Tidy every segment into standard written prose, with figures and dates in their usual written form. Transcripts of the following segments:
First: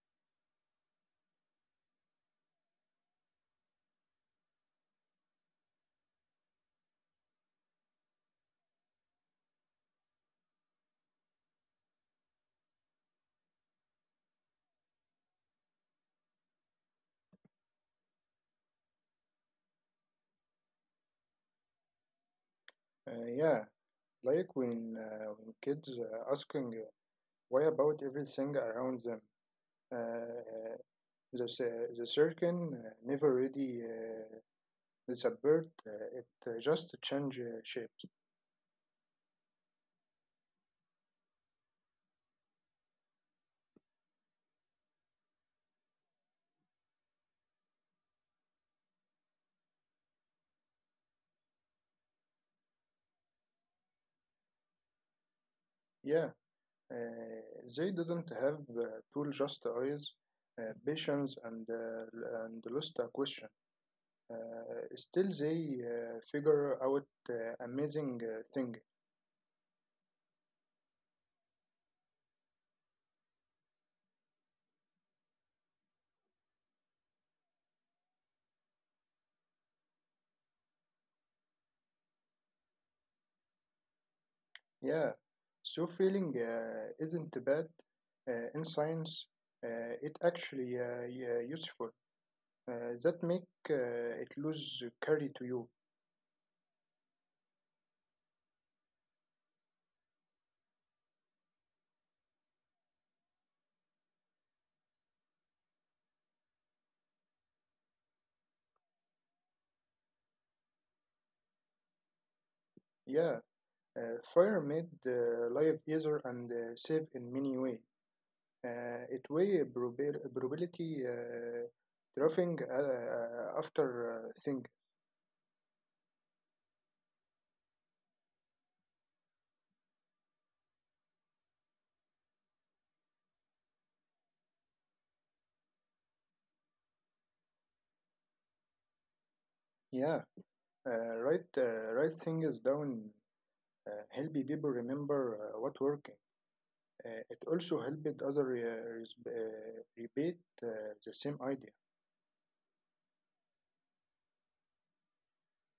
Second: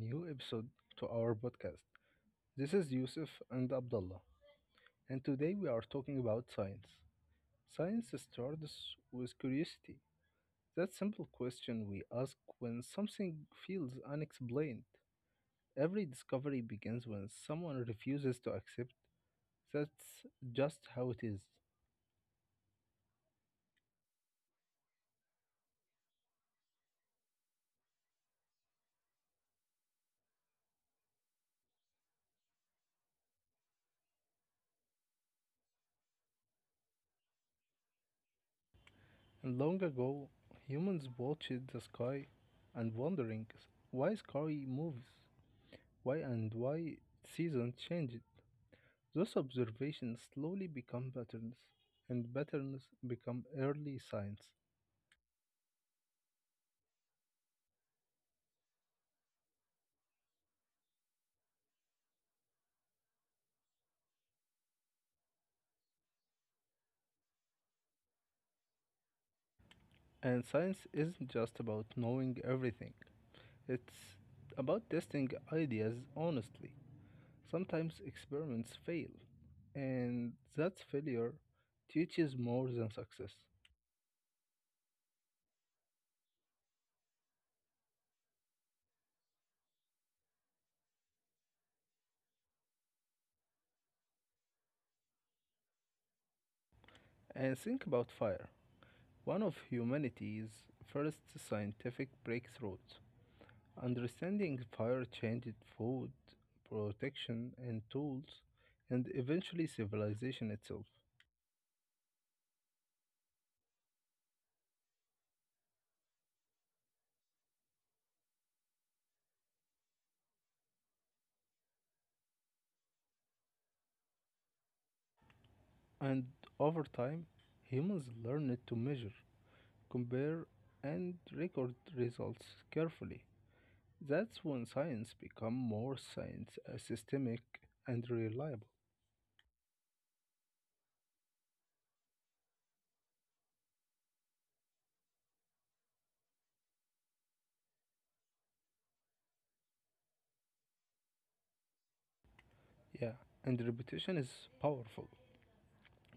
new episode to our podcast. This is Yusuf and Abdullah, and today we are talking about science. Science starts with curiosity. That simple question we ask when something feels unexplained. Every discovery begins when someone refuses to accept that's just how it is. Yeah, like when kids asking why about everything around them. Uh, the circle never really disappeared, it just changed shapes. And long ago, humans watched the sky and wondering why sky moves, why and why seasons change. Those observations slowly become patterns, and patterns become early science. Yeah, they didn't have tool, just eyes, patience, and lost a question. Still, they figure out amazing thing. And science isn't just about knowing everything, it's about testing ideas honestly. Sometimes experiments fail, and that failure teaches more than success. Yeah, so feeling isn't bad. In science, it actually yeah, useful. That make it lose carry to you. And think about fire, one of humanity's first scientific breakthroughs. Understanding fire changed food, protection, and tools, and eventually civilization itself. Yeah, fire made life easier and safe in many way. It way probability dropping after thing. And over time, humans learned to measure, compare, and record results carefully. That's when science became more science, systemic, and reliable. Yeah, write things down. Help people remember what working. It also helped other rebate the same idea. Yeah, and repetition is powerful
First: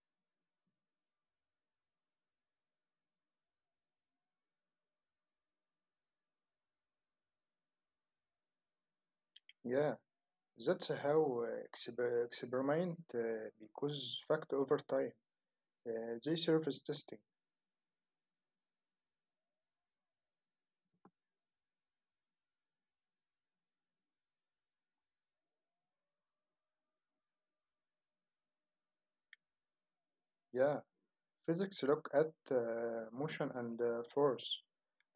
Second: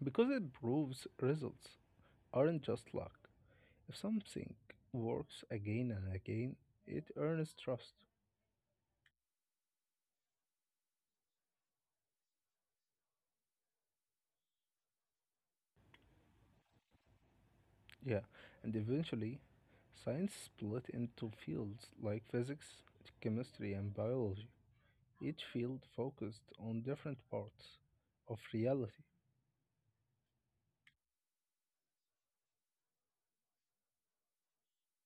because it proves results aren't just luck. If something works again and again, it earns trust. Yeah, that's how experiment because fact over time. They surface testing. Yeah, and eventually, science split into fields like physics, chemistry, and biology. Each field focused on different parts of reality, Yeah, physics look at motion and force.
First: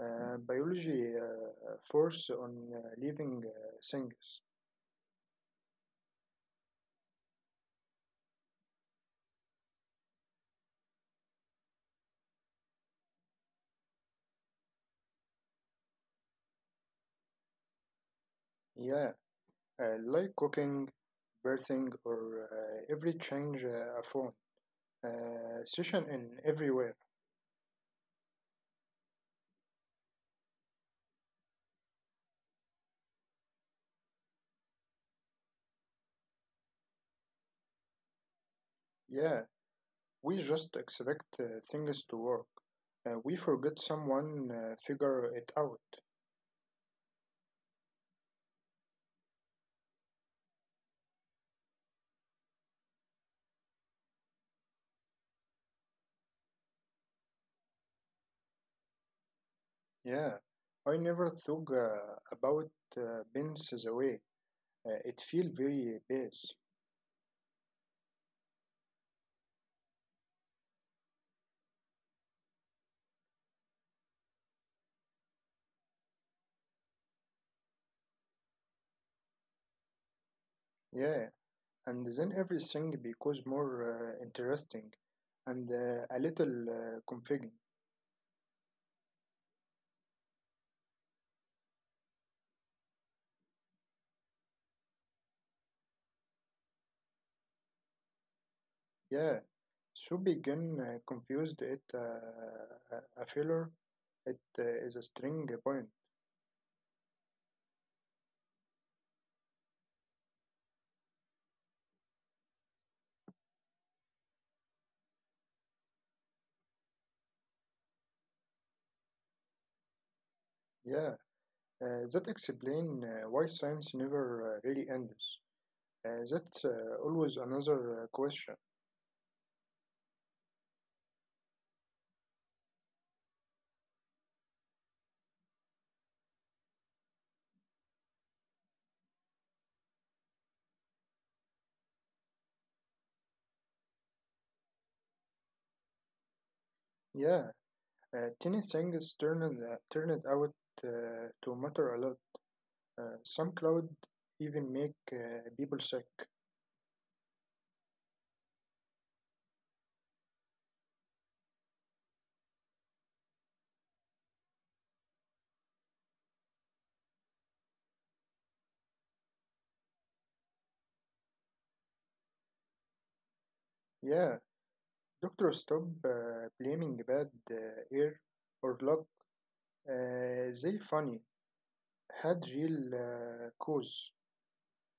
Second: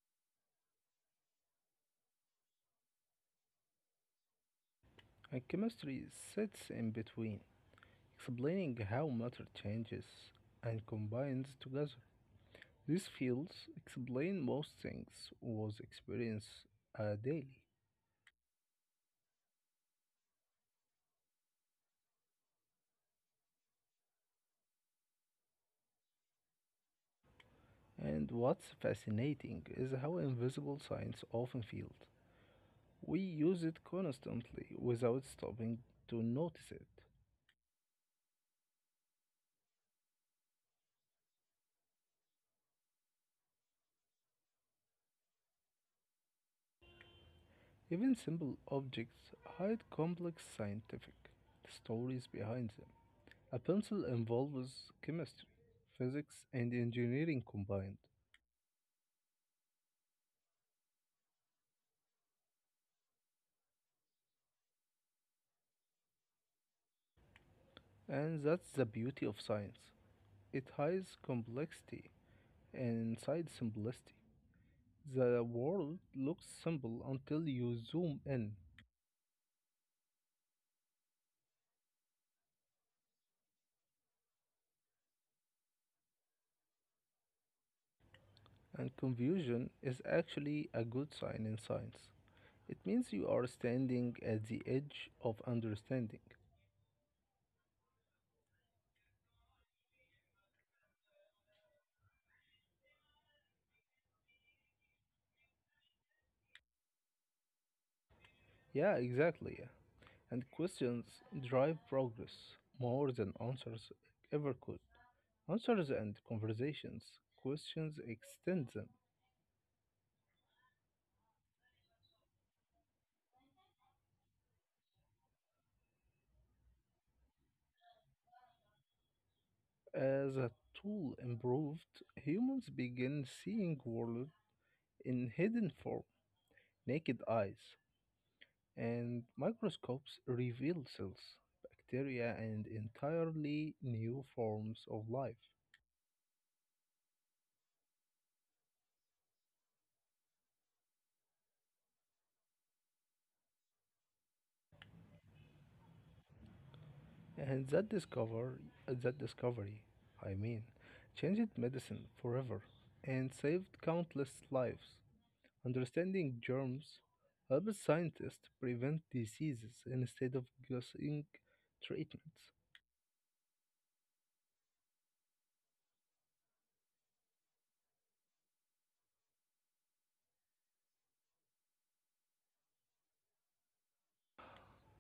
Biology force on living things. and chemistry sits in between, explaining how matter changes and combines together. These fields explain most things was experience daily. Yeah, like cooking, birthing, or every change a phone. Session in everywhere. And what's fascinating is how invisible science often feels. We use it constantly without stopping to notice it. Yeah, we just expect things to work. We forget someone figure it out. Even simple objects hide complex scientific stories behind them. A pencil involves chemistry, physics, and engineering combined. Yeah, I never thought about Ben's away. It feel very base. And that's the beauty of science. It hides complexity inside simplicity. The world looks simple until you zoom in. Yeah, and then everything becomes more interesting and a little confusing. And confusion is actually a good sign in science. It means you are standing at the edge of understanding. Yeah, so begin confused it a filler. It is a string point. Yeah, exactly, yeah. And questions drive progress more than answers ever could. Answers and conversations, questions extend them. Yeah. That explains why science never really ends. That's always another question. As a tool improved, humans begin seeing world in hidden form, naked eyes. And microscopes revealed cells, bacteria, and entirely new forms of life. Yeah, tiny things turned out to matter a lot. Some cloud even make people sick. And that discovery, I mean, changed medicine forever and saved countless lives. Understanding germs helps scientists prevent diseases instead of guessing treatments. Yeah, doctors stop blaming bad air or luck. They funny had real cause.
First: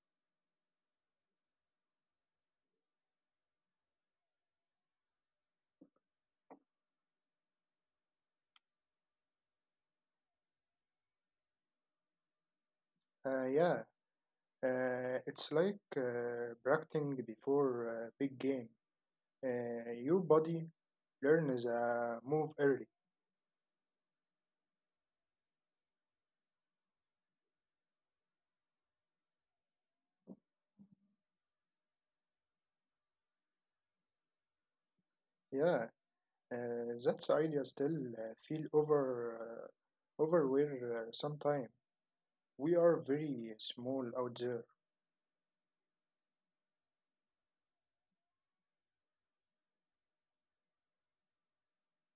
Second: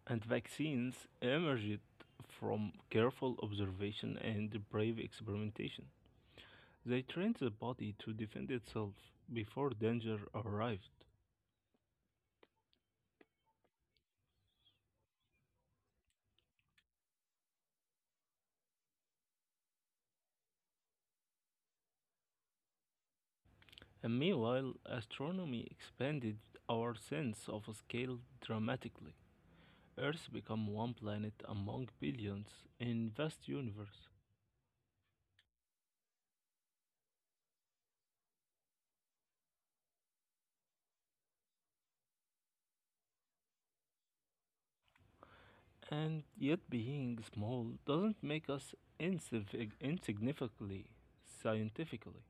And vaccines emerged from careful observation and brave experimentation. They trained the body to defend itself before danger arrived. Yeah, it's like practicing before big game. Your body learns a move early. And meanwhile, astronomy expanded our sense of scale dramatically. Earth became one planet among billions in vast universe. Yeah, that's idea still feel overwhelmed sometime. We are very small out there. And yet being small doesn't make us insignificantly scientifically.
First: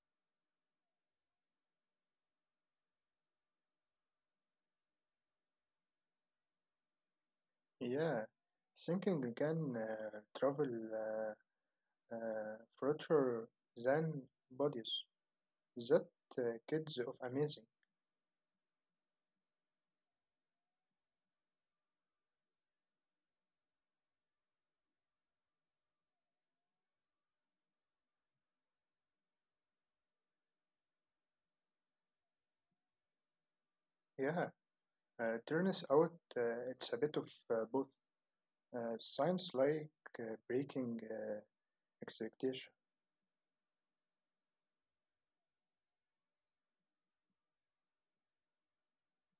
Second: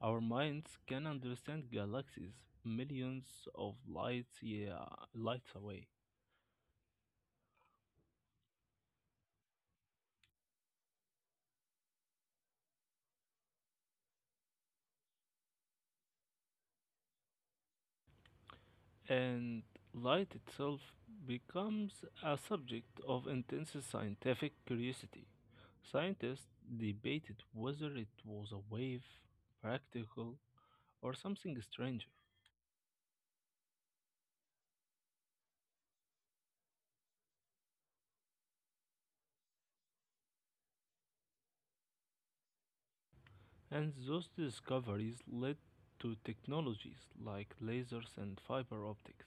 Our minds can understand galaxies millions of lights, yeah, lights away. Yeah, thinking can travel further than bodies. That uh, kids of amazing. And light itself becomes a subject of intense scientific curiosity. Scientists debated whether it was a wave, practical, or something stranger, Yeah, turns out it's a bit of both. Science like breaking expectation. and those discoveries led to technologies like lasers and fiber optics.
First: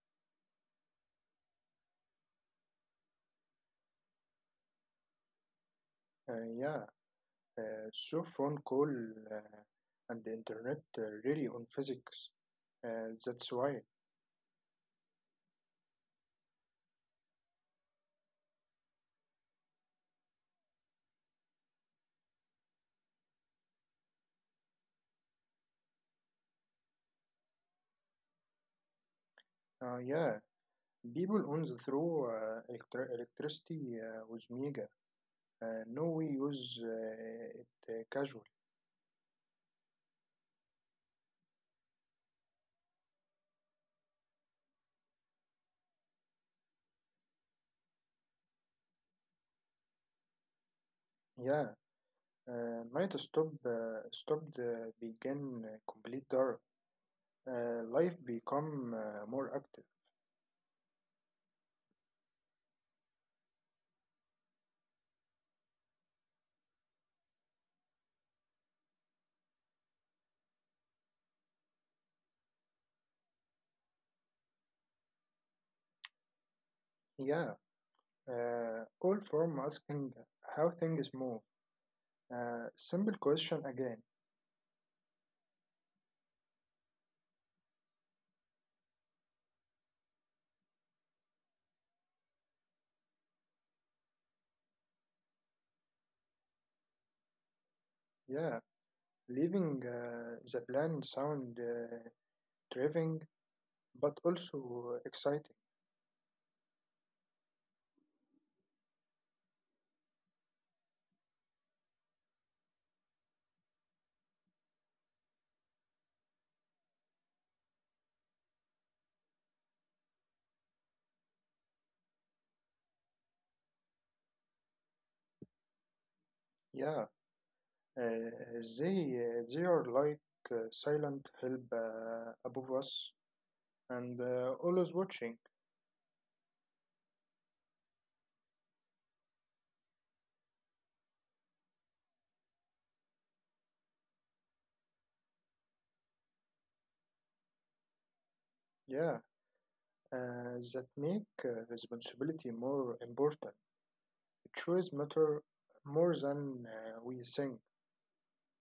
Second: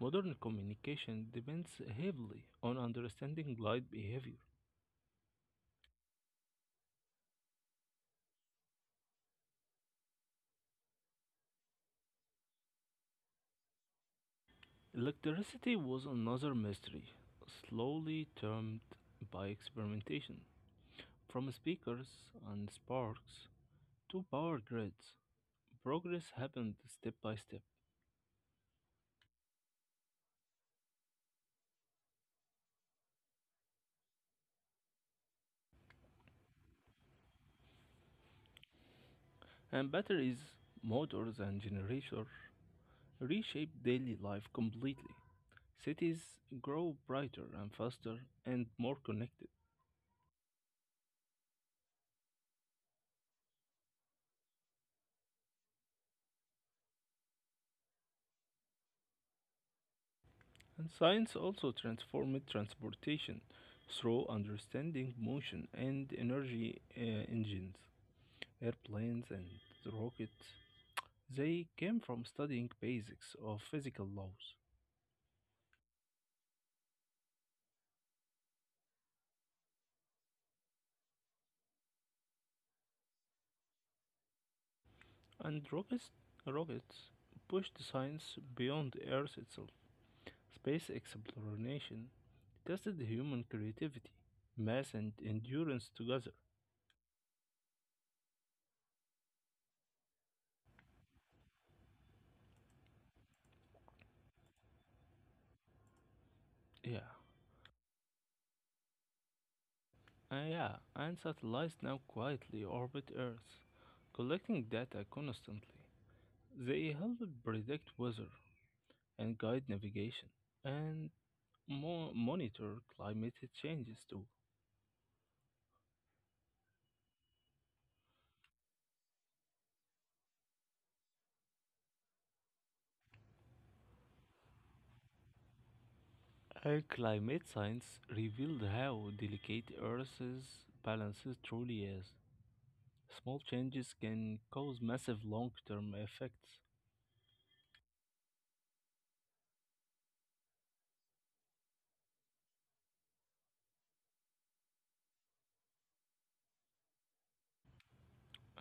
Modern communication depends heavily on understanding light behavior. Yeah, so phone call uh, and the internet really on physics. That's why. Electricity was another mystery, slowly termed by experimentation. From speakers and sparks to power grids, progress happened step by step, Yeah, people on the throw electricity with mega. No, we use it casual. and batteries, motors, and generators reshaped daily life completely. Cities grow brighter and faster and more connected. Yeah, night stopped began complete dark. Life become more active. And science also transformed transportation through understanding motion and energy, engines, airplanes, and rockets. They came from studying basics of physical laws. Yeah, all from asking how things move. Simple question again. And rockets pushed science beyond Earth itself. Space exploration tested human creativity, mass, and endurance together. Yeah. Leaving the plan sound driving, but also exciting. Yeah, yeah, and satellites now quietly orbit Earth, collecting data constantly. They help predict weather and guide navigation, and monitor climate changes too. Yeah, they are like silent help above us and always watching. Our climate science revealed how delicate Earth's balance truly is. Small changes can cause massive long term effects, Yeah, that make responsibility more important. Choice matter more than we think,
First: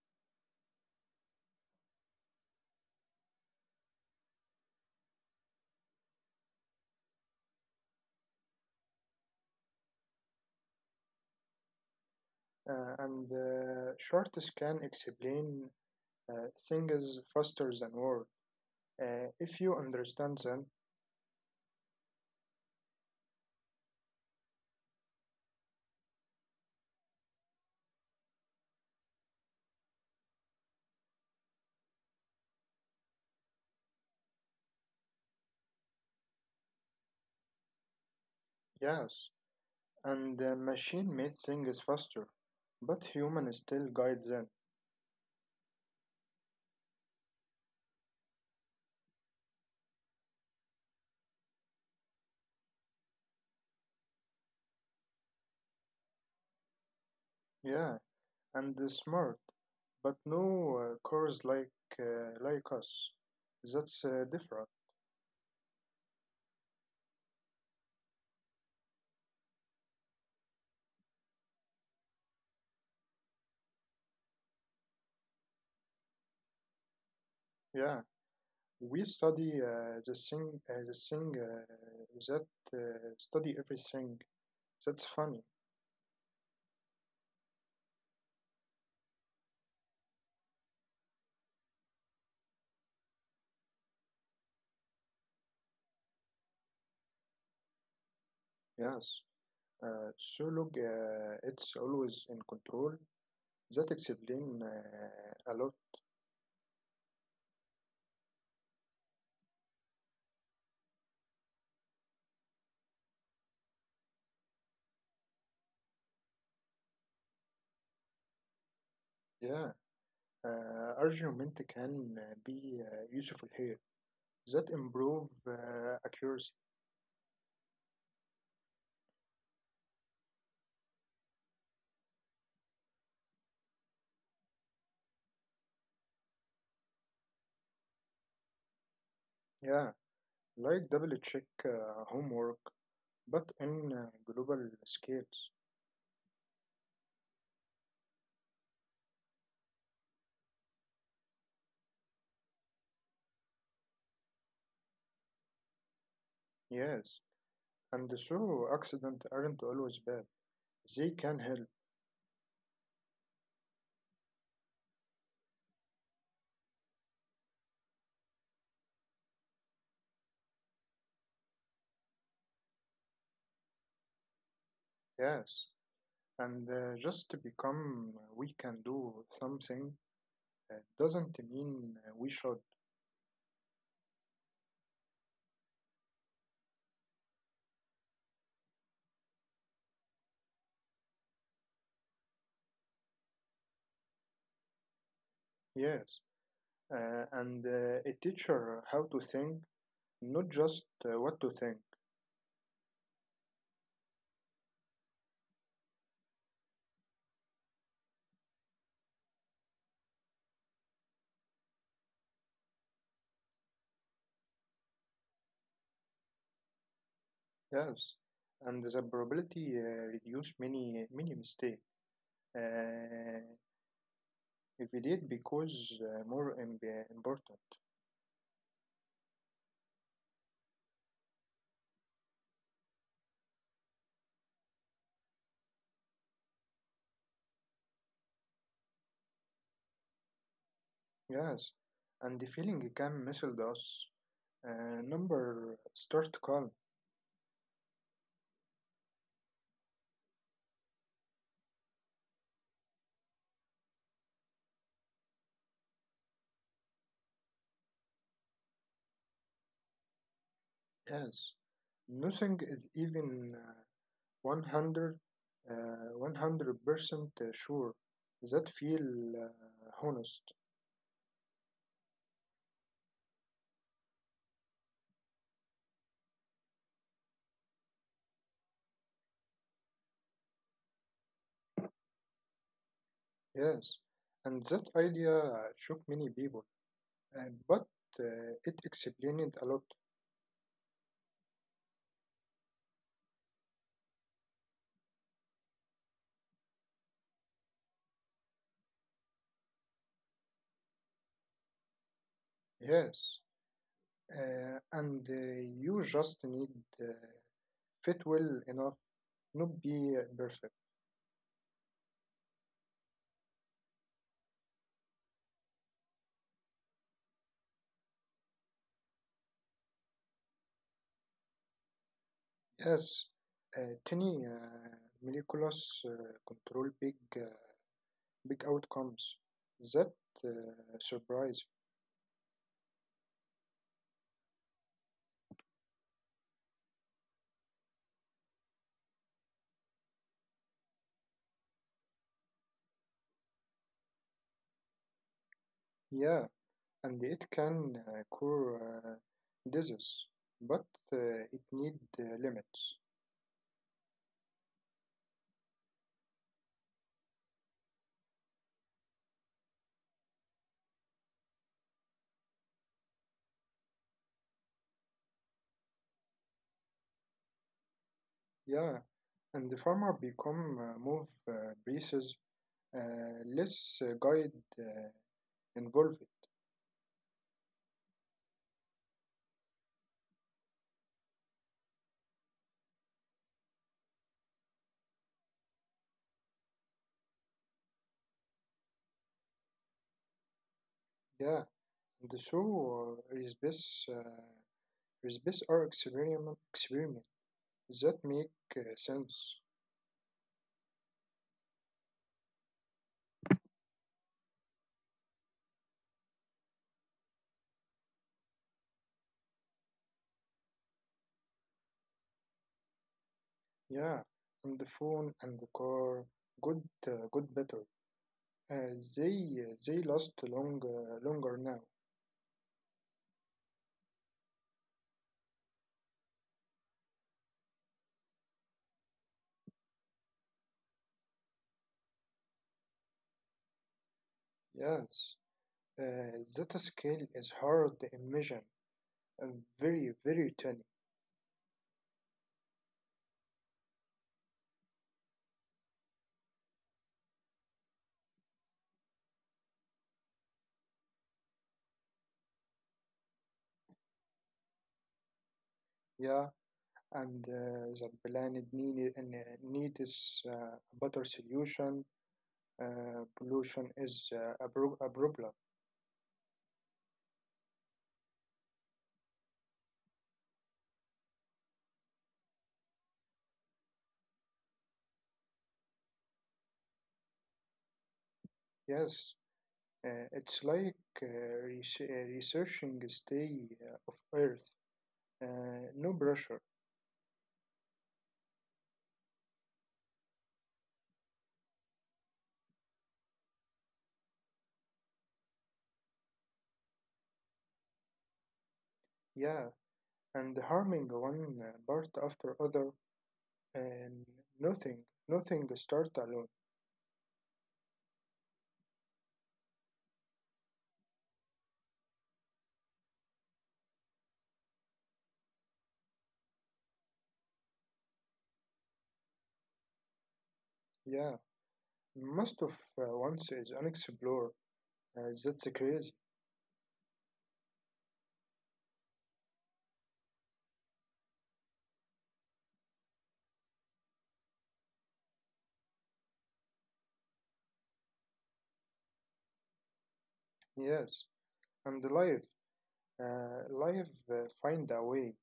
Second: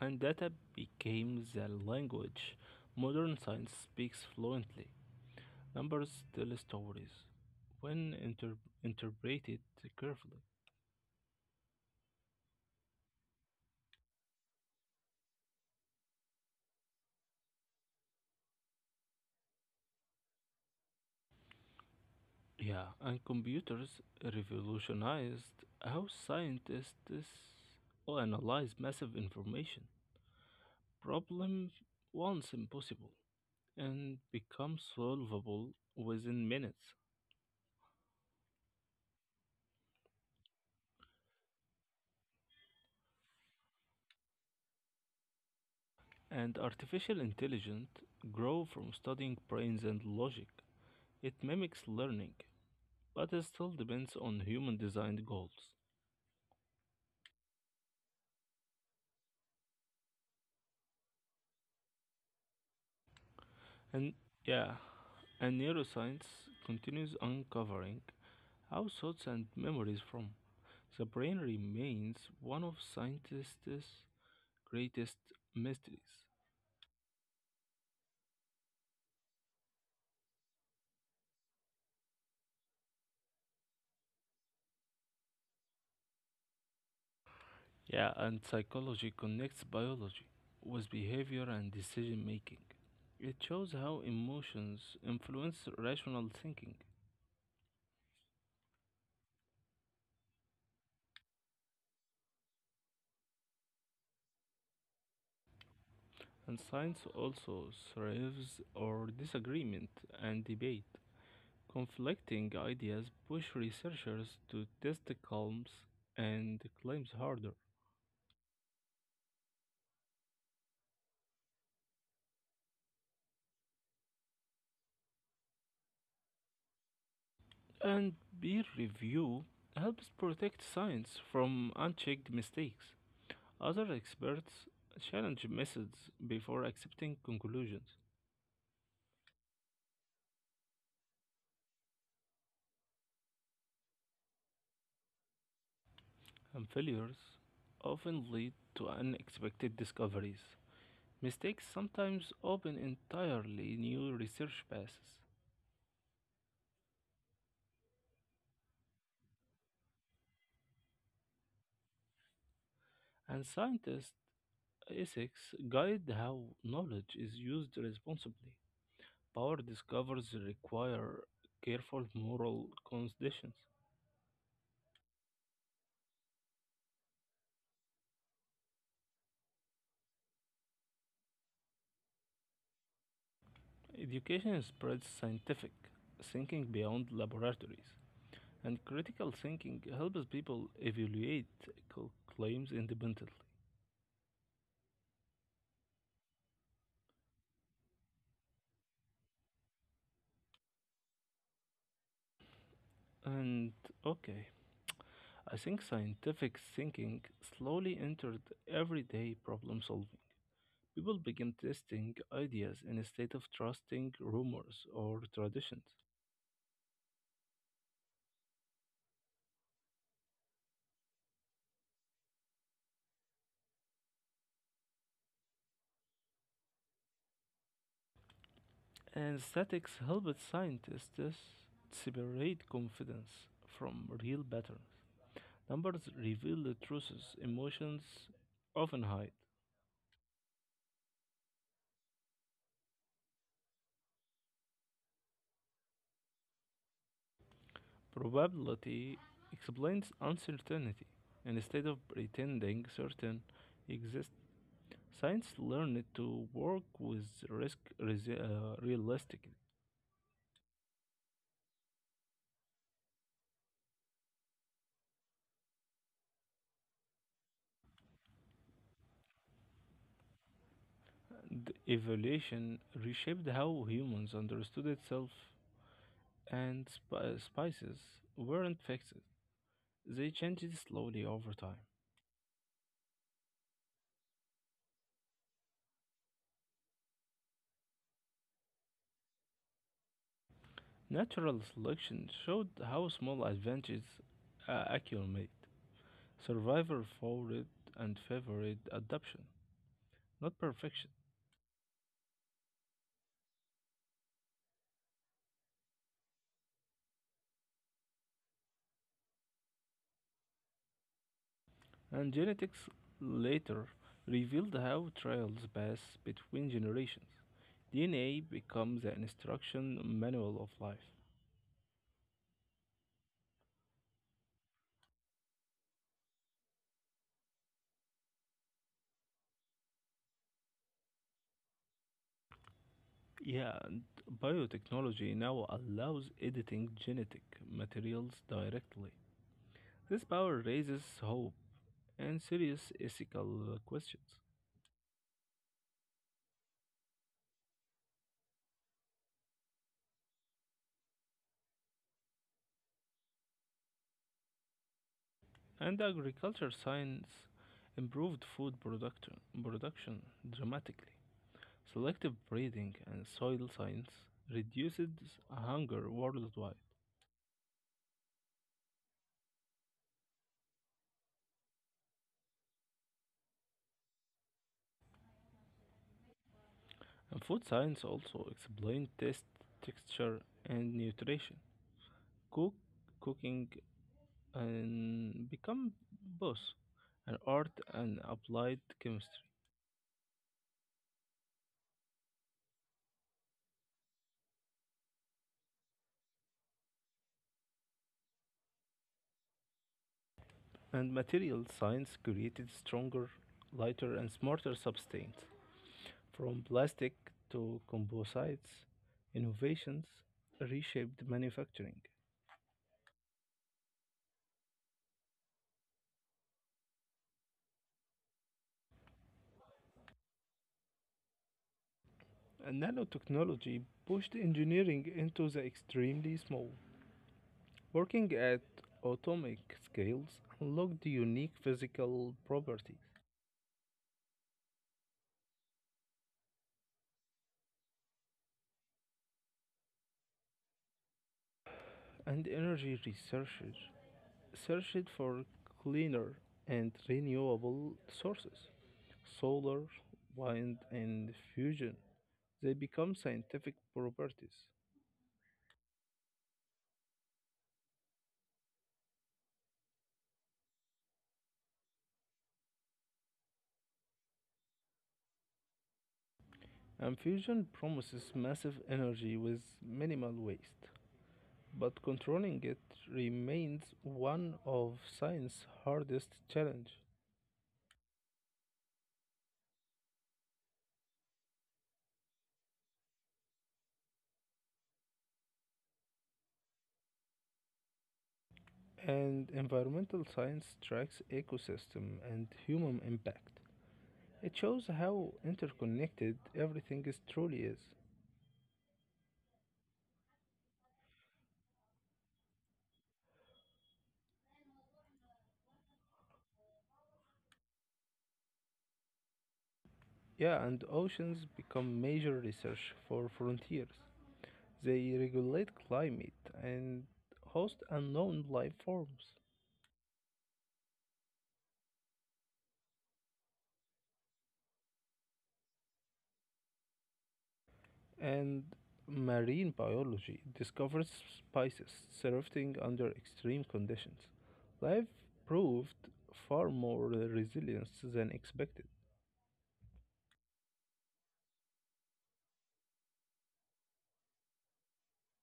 and data became the language. Modern science speaks fluently. Numbers tell stories when interpreted carefully. And shorts can explain things faster than words. If you understand them, Yeah, and computers revolutionized how scientists analyze massive information. Problem once impossible, and become solvable within minutes. yes. And the machine makes things faster, but human still guides them. And artificial intelligence grow from studying brains and logic. It mimics learning, but it still depends on human designed goals. Yeah, and they smart, but no cars like us. That's And different. yeah, and neuroscience continues uncovering how thoughts and memories from the brain remains one of scientists' greatest mysteries. Yeah, we study the thing that study everything. That's funny. Yeah, and psychology connects biology with behavior and decision making. It shows how emotions influence rational thinking, Yes. So look, it's always in control. That explain a lot. and science also thrives on disagreement and debate. Conflicting ideas push researchers to test the claims and claims harder. Yeah. Argument can be useful here. That improve accuracy. And peer review helps protect science from unchecked mistakes. Other experts challenge methods before accepting conclusions, Yeah, like double check homework, but in global scales. and failures often lead to unexpected discoveries. Mistakes sometimes open entirely new research paths, Yes, and so accidents aren't always bad. They can help. and scientists' ethics guide how knowledge is used responsibly. Power discoveries require careful moral conditions. Yes, and just to become we can do something doesn't mean we should. Education spreads scientific thinking beyond laboratories. And critical thinking helps people evaluate claims independently. Yes, and a teacher how to think, not just what to think. And okay, I think scientific thinking slowly entered everyday problem solving. People began testing ideas instead of trusting rumors or traditions. Yes, and the probability reduce many many mistakes. uh, Evaluate because more important. And statics helped scientists separate confidence from real patterns. Numbers reveal the truths emotions often hide. Yes, and the feeling can message us. Number start calm. Probability explains uncertainty. Instead of pretending certain exists, science learned to work with risk realistically. Yes, nothing is even 100% sure. That feel honest. And evolution reshaped how humans understood itself, and spices weren't fixed. They changed slowly over time. Yes, and that idea shook many people, uh, but it explained a lot. Natural selection showed how small advantages accumulate. Survivor favored and favored adoption, not perfection. Yes, and you just need uh, fit well enough, not be perfect. And genetics later revealed how trials pass between generations. DNA becomes an instruction manual of life. Yes, tiny molecules control big outcomes. That surprise. Yeah, and biotechnology now allows editing genetic materials directly. This power raises hope and serious ethical questions. Yeah, and it can cure disease, but it need limits. And agriculture science improved production dramatically. Selective breeding and soil science reduces hunger worldwide, Yeah, and the farmer become more precise, less guide uh, involved. and food science also explains taste, texture, and nutrition. Cook, cooking, and become both an art and applied chemistry. Yeah, and so is this. Recipes are experiment that make sense. And material science created stronger, lighter, and smarter substance. From plastic to composites, innovations reshaped manufacturing. Yeah, and the phone and the car, good better. Uh, they they last longer now. And nanotechnology pushed engineering into the extremely small. Working at atomic scales unlocked the unique physical properties, Yes, that scale is hard to imagine. Uh, Very very tiny. and energy researchers searched for cleaner and renewable sources solar, wind, and fusion. They become scientific properties. Yeah, and the planet need is a better solution. Pollution is a problem. And fusion promises massive energy with minimal waste. But controlling it remains one of science's hardest challenges. Yes. It's like uh, researching stay of Earth, no pressure. And environmental science tracks ecosystem and human impact. It shows how interconnected everything is truly is. Yeah, and harming one part after other, and nothing, nothing start alone. Yeah, and oceans become major research for frontiers. They regulate climate and host unknown life forms. Yeah. Most of once is unexplored. That's crazy, And marine biology discovers species surviving under extreme conditions. Life proved far more resilient than expected, yes. And life find a way,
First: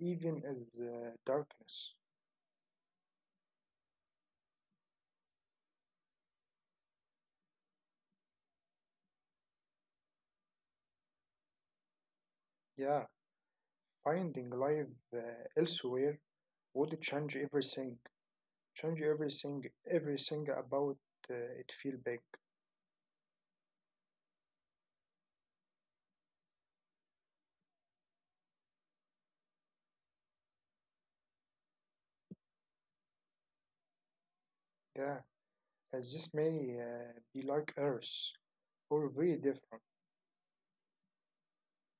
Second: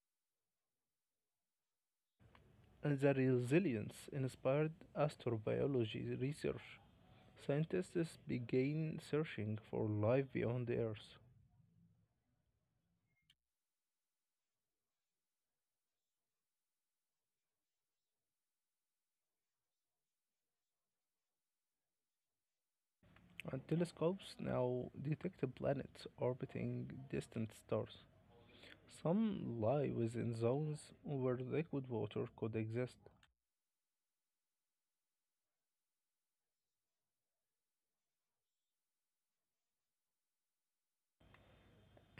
even as darkness. and the resilience inspired astrobiology research. Scientists began searching for life beyond the Earth, Yeah. Finding life uh, elsewhere would change everything. Change everything about uh, it feel big. and telescopes now detect planets orbiting distant stars. Some lie within zones where liquid water could exist, Yeah, as this may be like earth or very different.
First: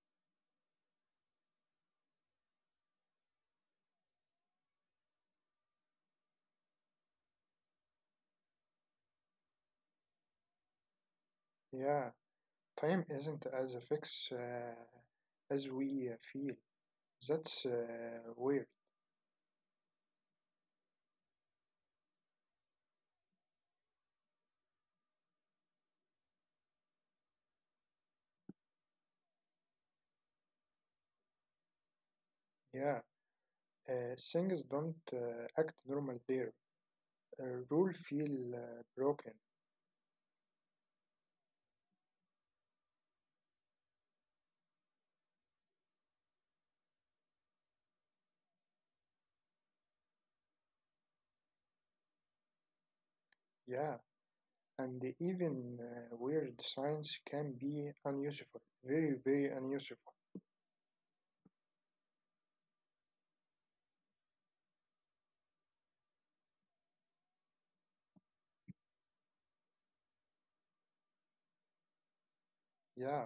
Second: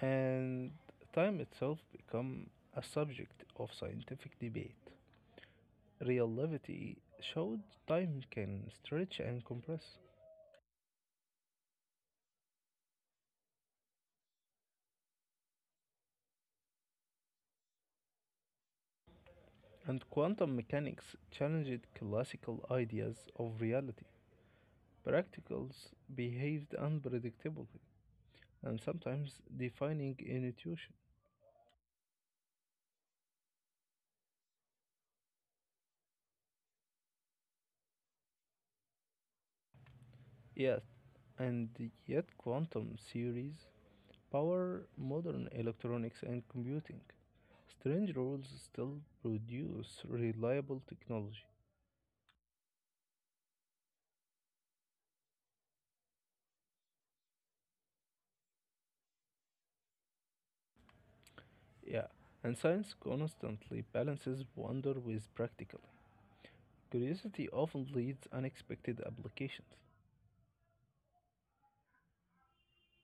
and time itself become a subject of scientific debate. Relativity showed time can stretch and compress, Yeah, time isn't as a fix as we feel. That's weird. and quantum mechanics challenged classical ideas of reality. Practicals behaved unpredictably and sometimes defining intuition. Yeah, things don't act normal there. Rule feel broken. Yet, and yet quantum theories power modern electronics and computing. Strange rules still produce reliable technology. Yeah, and even weird science can be unuseful, very very unuseful. Yeah, and science constantly balances wonder with practicality. Curiosity often leads unexpected applications. Yeah,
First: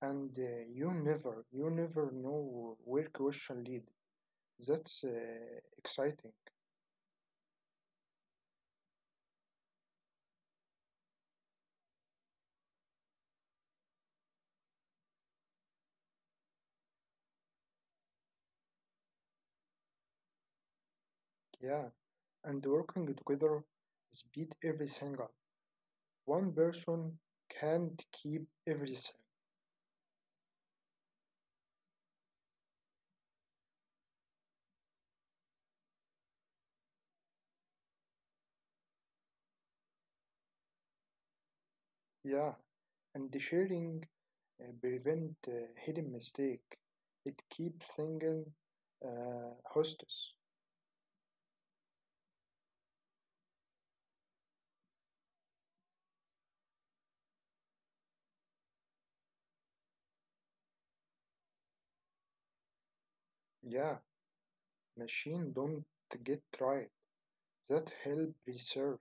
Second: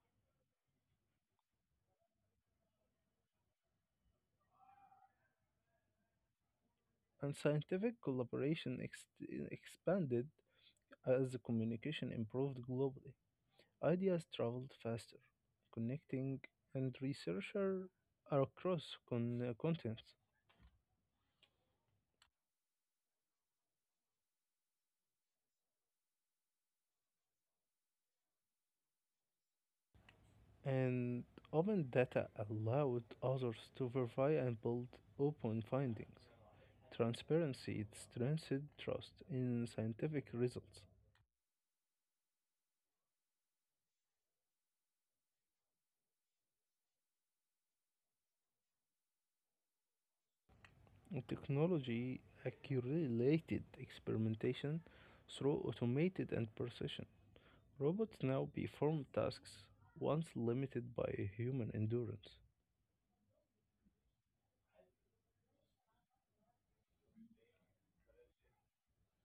and you never know where question lead. That's exciting. And scientific collaboration expanded as the communication improved globally. Ideas traveled faster, connecting and researcher are across continents. Yeah, and working together speed everything up. One person can't keep everything. And open data allowed others to verify and build upon findings. Transparency strengthens trust in scientific results. Yeah, and the sharing prevent hidden mistake. It keeps thinking hostess. Technology accumulated experimentation through automated and precision. Robots now perform tasks once limited by human endurance. Yeah, machine don't get right. That help research.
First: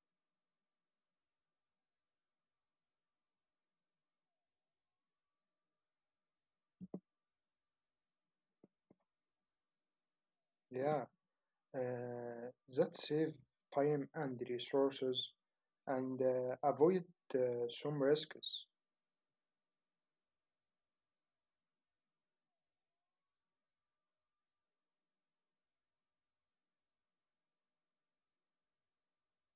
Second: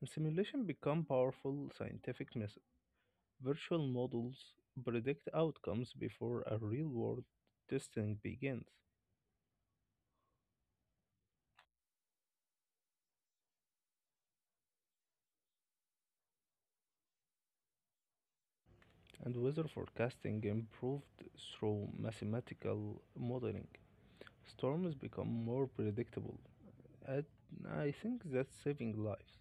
And simulation become powerful scientific method. Virtual models predict outcomes before a real-world testing begins, Yeah, uh, that save time and resources and avoid uh, some risks. and weather forecasting improved through mathematical modeling. Storms become more predictable, and I think that's saving lives.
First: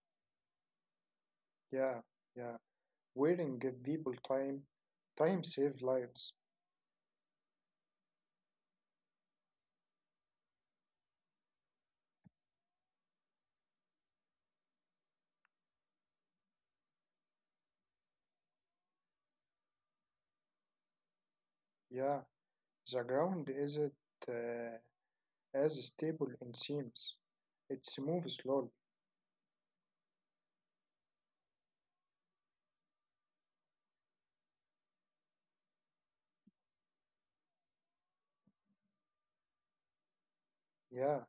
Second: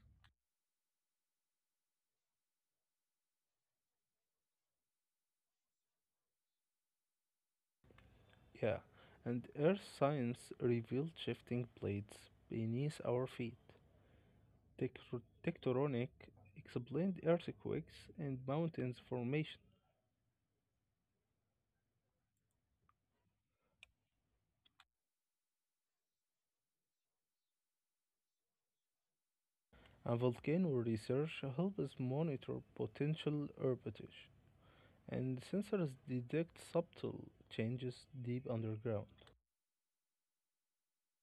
Yeah, yeah. Wearing give people time, time save lives. Yeah, and Earth science revealed shifting plates beneath our feet. Tectonic explained earthquakes and mountains formation, Yeah, the ground isn't uh, as stable in seems. It moves slowly. and volcano research helps us monitor potential eruptions. And sensors detect subtle changes deep underground. Yeah,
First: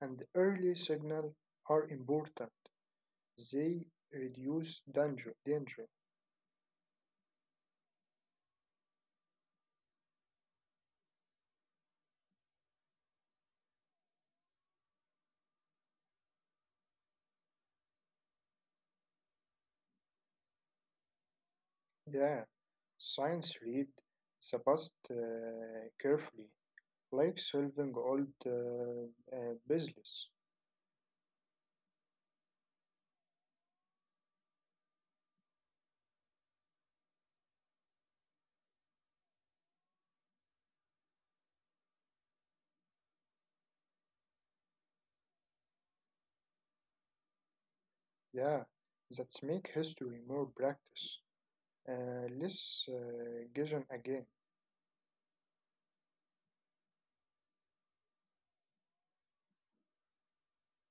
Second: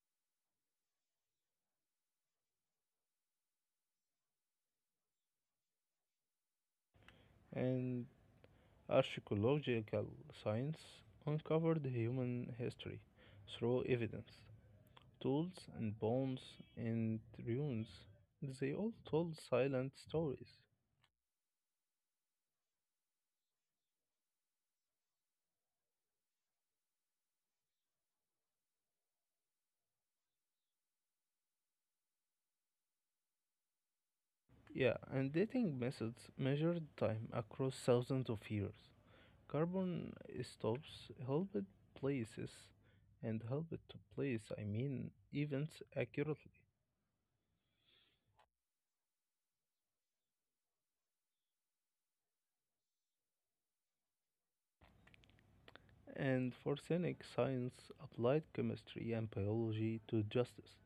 and early signal are important. They reduce danger. Danger. And archaeological science uncovered human history through evidence, tools, and bones and ruins. They all told silent stories. Yeah, science read the past carefully. Like solving old puzzles. Yeah, and dating methods measured time across thousands of years. Carbon stops helped places and helped to place, events accurately. Yeah, that make history more practice, less guessing again. And for cynic science applied chemistry and biology to justice.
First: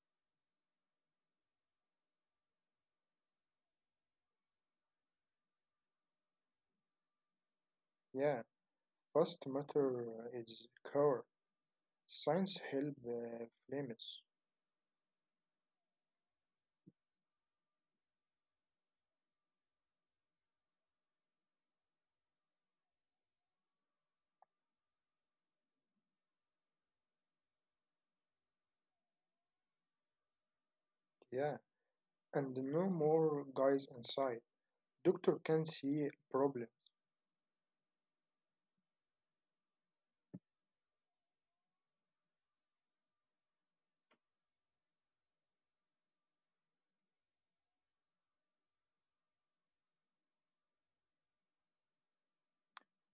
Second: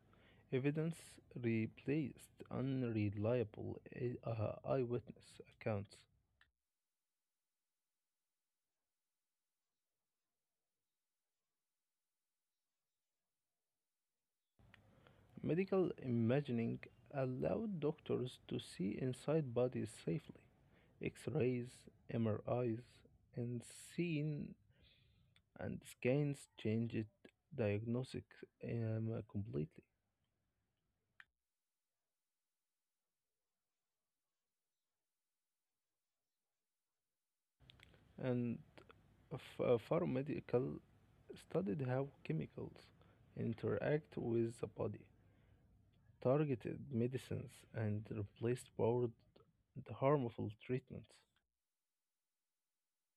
Evidence replaced unreliable eyewitness accounts. Yeah, past matter is core. Science help flames. Medical imaging allowed doctors to see inside bodies safely. X rays, MRIs, and seen and scans changed diagnostics completely. Yeah, and no more guys inside. Doctor can see problem. And ph- uh, studied how chemicals interact with the body targeted medicines and replaced power and harmful treatments.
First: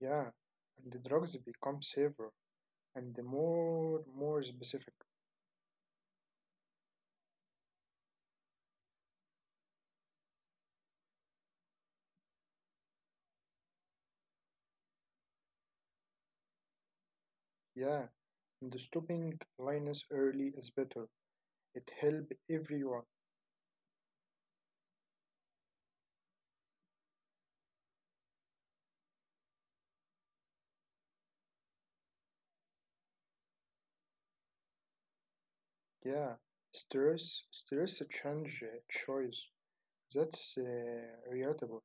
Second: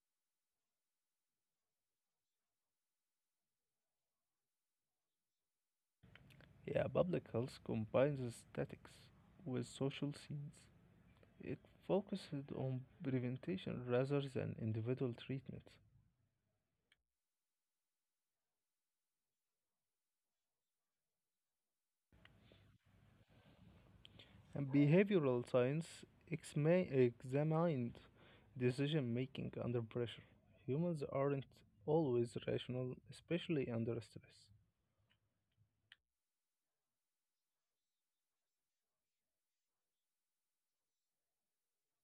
Yeah, and the drugs become safer and the more specific. Yeah, public health combines aesthetics with social scenes. It focuses on prevention rather than individual treatment. Yeah, and stopping lines early is better. It help everyone. And behavioral science examined decision making under pressure. Humans aren't always rational, especially under stress. Yeah, stress change choice. That's relatable.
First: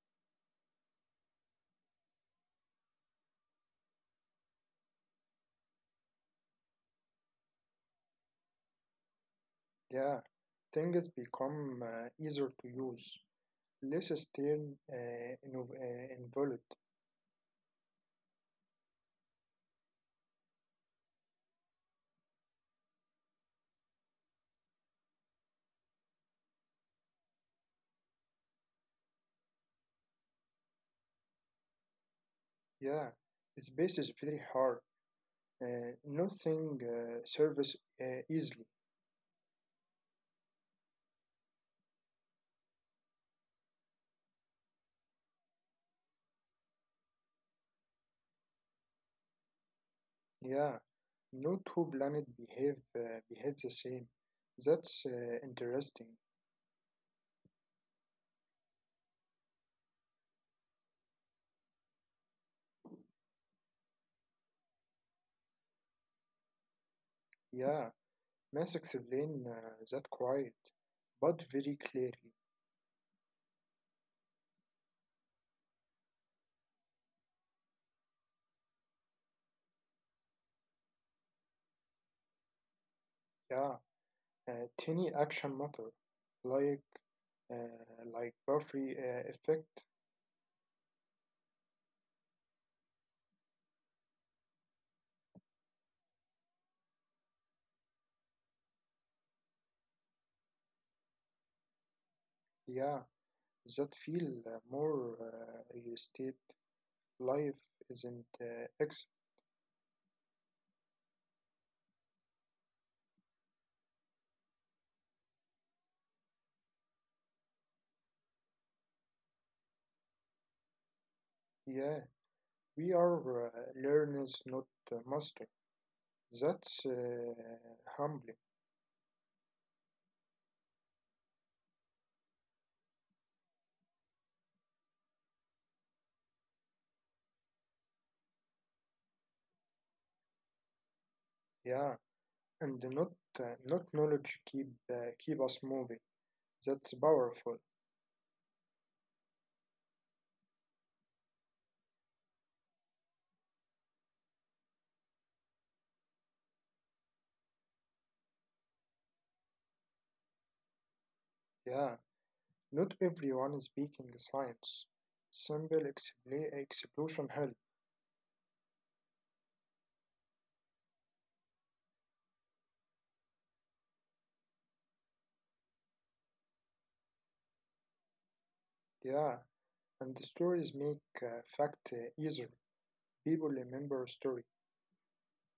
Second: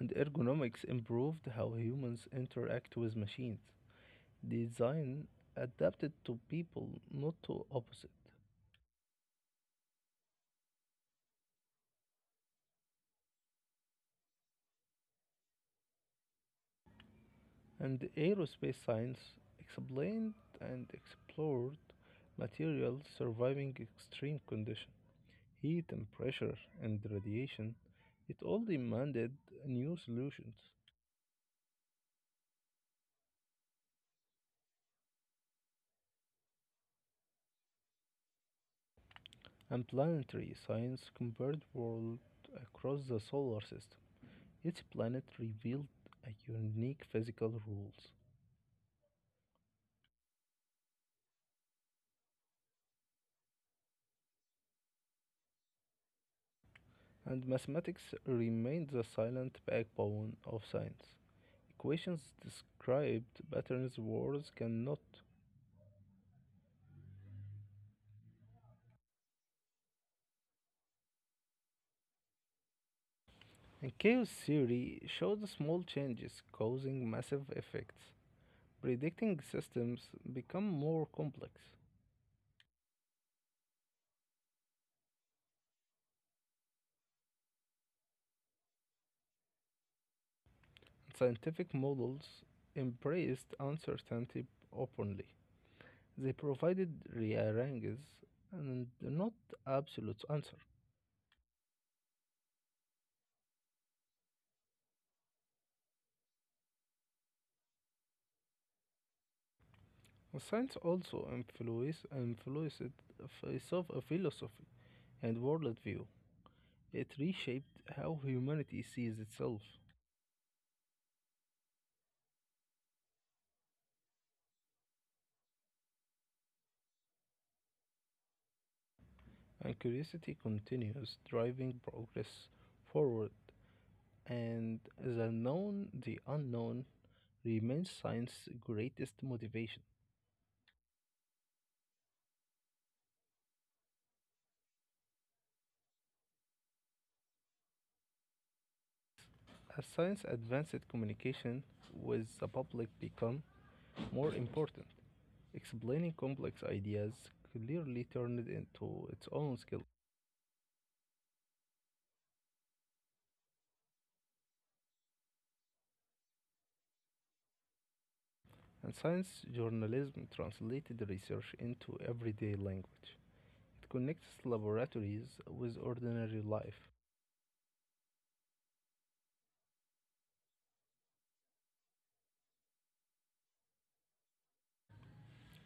And ergonomics improved how humans interact with machines. Design adapted to people, not to opposite. Yeah, things become easier to use, less stern, involved. And aerospace science explained and explored materials surviving extreme conditions, heat and pressure and radiation. It all demanded new solutions, Yeah, space is very hard. Nothing service, easily. and planetary science compared worlds across the solar system. Each planet revealed a unique physical rules, Yeah, no two planet behave the same. That's interesting. and mathematics remained the silent backbone of science. Equations described patterns words cannot. Yeah, mass explain that quiet, but very clearly. And chaos theory shows the small changes causing massive effects. Predicting systems become more complex. Yeah. آه، تاني أكشن مطر, like like Buffy effect. Scientific models embraced uncertainty openly. They provided rearranges and not absolute answers. Yeah, that feel more real estate life isn't ex. Science also influenced a philosophy and worldview. It reshaped how humanity sees itself, Yeah, we are uh, learners not master. That's humbling. and curiosity continues driving progress forward and the known, the unknown, remains science's greatest motivation. Yeah, and not knowledge keep us moving. That's powerful. As science advances, communication with the public become more important. Explaining complex ideas clearly turned into its own skill, Yeah, not everyone is speaking science. Simple explosion help. and science journalism translated research into everyday language. It connects laboratories with ordinary life. Yeah, and the stories make fact easier. People remember a story.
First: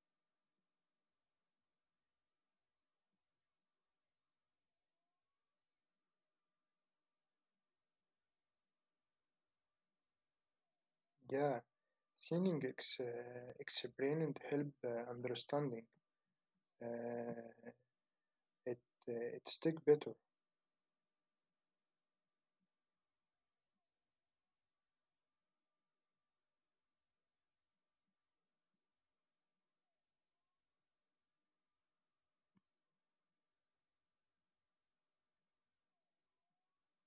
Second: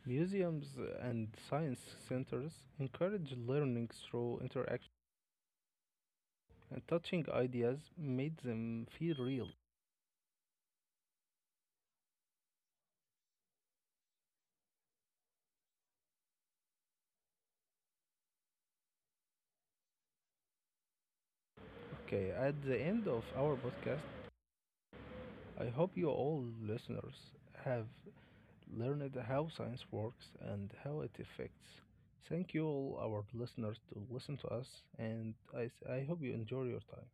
Museums and science centers encourage learning through interaction. And touching ideas made them feel real. Yeah, seeing explained help understanding. Uh, it it stick better. Okay, at the end of our podcast, I hope you all listeners have learned how science works and how it affects. Thank you all our listeners to listen to us, and I hope you enjoy your time.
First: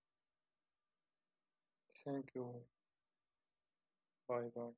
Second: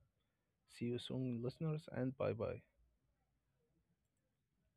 See you soon listeners and bye Thank you. bye. Bye bye.